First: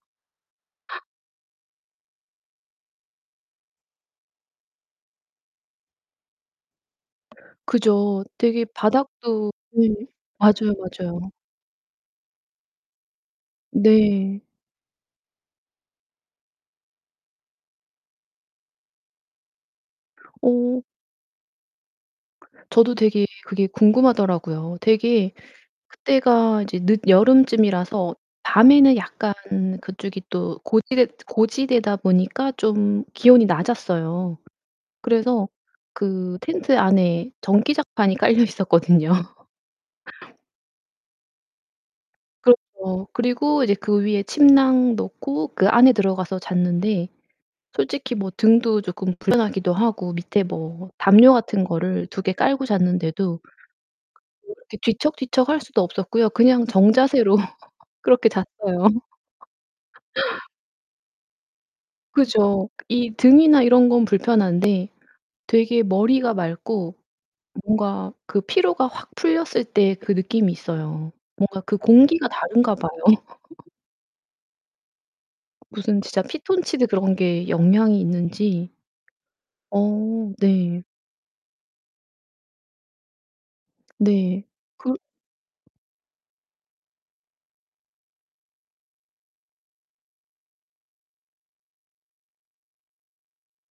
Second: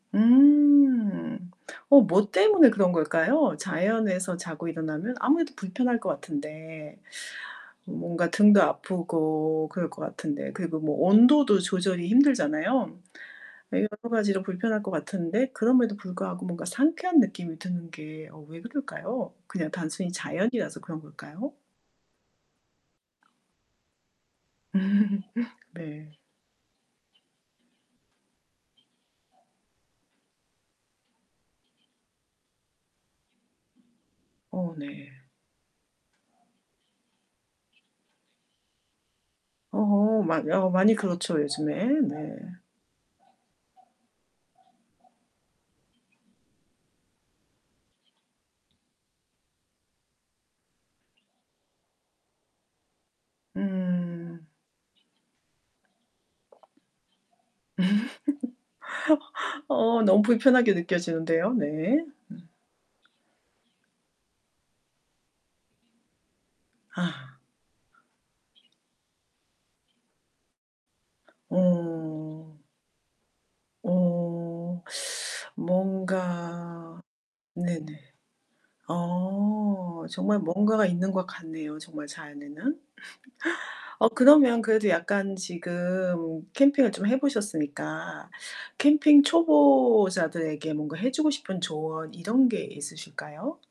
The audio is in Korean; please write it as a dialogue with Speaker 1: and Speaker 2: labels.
Speaker 1: 음. 어 뭐 때문에 그런 걸까요? 자연에서 자고 일어나면 아무래도 불편할 것 같은데
Speaker 2: 그죠.
Speaker 1: 뭔가 등도
Speaker 2: 되게 바닥도
Speaker 1: 아프고
Speaker 2: 네.
Speaker 1: 그럴 것 같은데
Speaker 2: 맞아요,
Speaker 1: 그리고 뭐
Speaker 2: 맞아요.
Speaker 1: 온도도 조절이 힘들잖아요. 여러
Speaker 2: 네.
Speaker 1: 가지로 불편할 것 같은데 그럼에도 불구하고 뭔가 상쾌한 느낌이 드는 게 어 왜 그럴까요? 그냥 단순히 자연이라서
Speaker 2: 어
Speaker 1: 그런 걸까요?
Speaker 2: 저도 되게 그게 궁금하더라고요. 되게
Speaker 1: 네.
Speaker 2: 그때가 이제 늦여름쯤이라서 밤에는 약간 그쪽이 또 고지대 고지대다 보니까 좀 기온이 낮았어요.
Speaker 1: 어 네.
Speaker 2: 그래서 그 텐트 안에 전기장판이 깔려있었거든요.
Speaker 1: 어 많 어 많이 그렇죠 요즘에. 네.
Speaker 2: 그렇죠. 그리고 이제 그 위에 침낭 놓고 그 안에 들어가서 잤는데 솔직히 뭐 등도 조금 불편하기도 하고 밑에 뭐 담요 같은 거를 2 개 깔고 잤는데도
Speaker 1: 음.
Speaker 2: [unintelligible] 뒤척뒤척할 수도 없었고요. 그냥 정자세로 그렇게 잤어요.
Speaker 1: 어 너무 불편하게 느껴지는데요. 네.
Speaker 2: 그죠. 이 등이나 이런 건 불편한데 되게 머리가 맑고
Speaker 1: 아.
Speaker 2: 뭔가 그 피로가 확 풀렸을 때 그 느낌이 있어요. 뭔가 그 공기가
Speaker 1: 어.
Speaker 2: 다른가 봐요.
Speaker 1: 어
Speaker 2: 무슨 진짜 피톤치드
Speaker 1: 뭔가
Speaker 2: 그런 게
Speaker 1: 네네.
Speaker 2: 영향이 있는지.
Speaker 1: 어
Speaker 2: 어
Speaker 1: 정말
Speaker 2: 네.
Speaker 1: 뭔가가 있는 것 같네요, 정말 자연에는. 어
Speaker 2: 네.
Speaker 1: 그러면 그래도
Speaker 2: 그
Speaker 1: 약간 지금 캠핑을 좀 해 보셨으니까 캠핑 초보자들에게 뭔가 해 주고 싶은 조언 이런 게 있으실까요?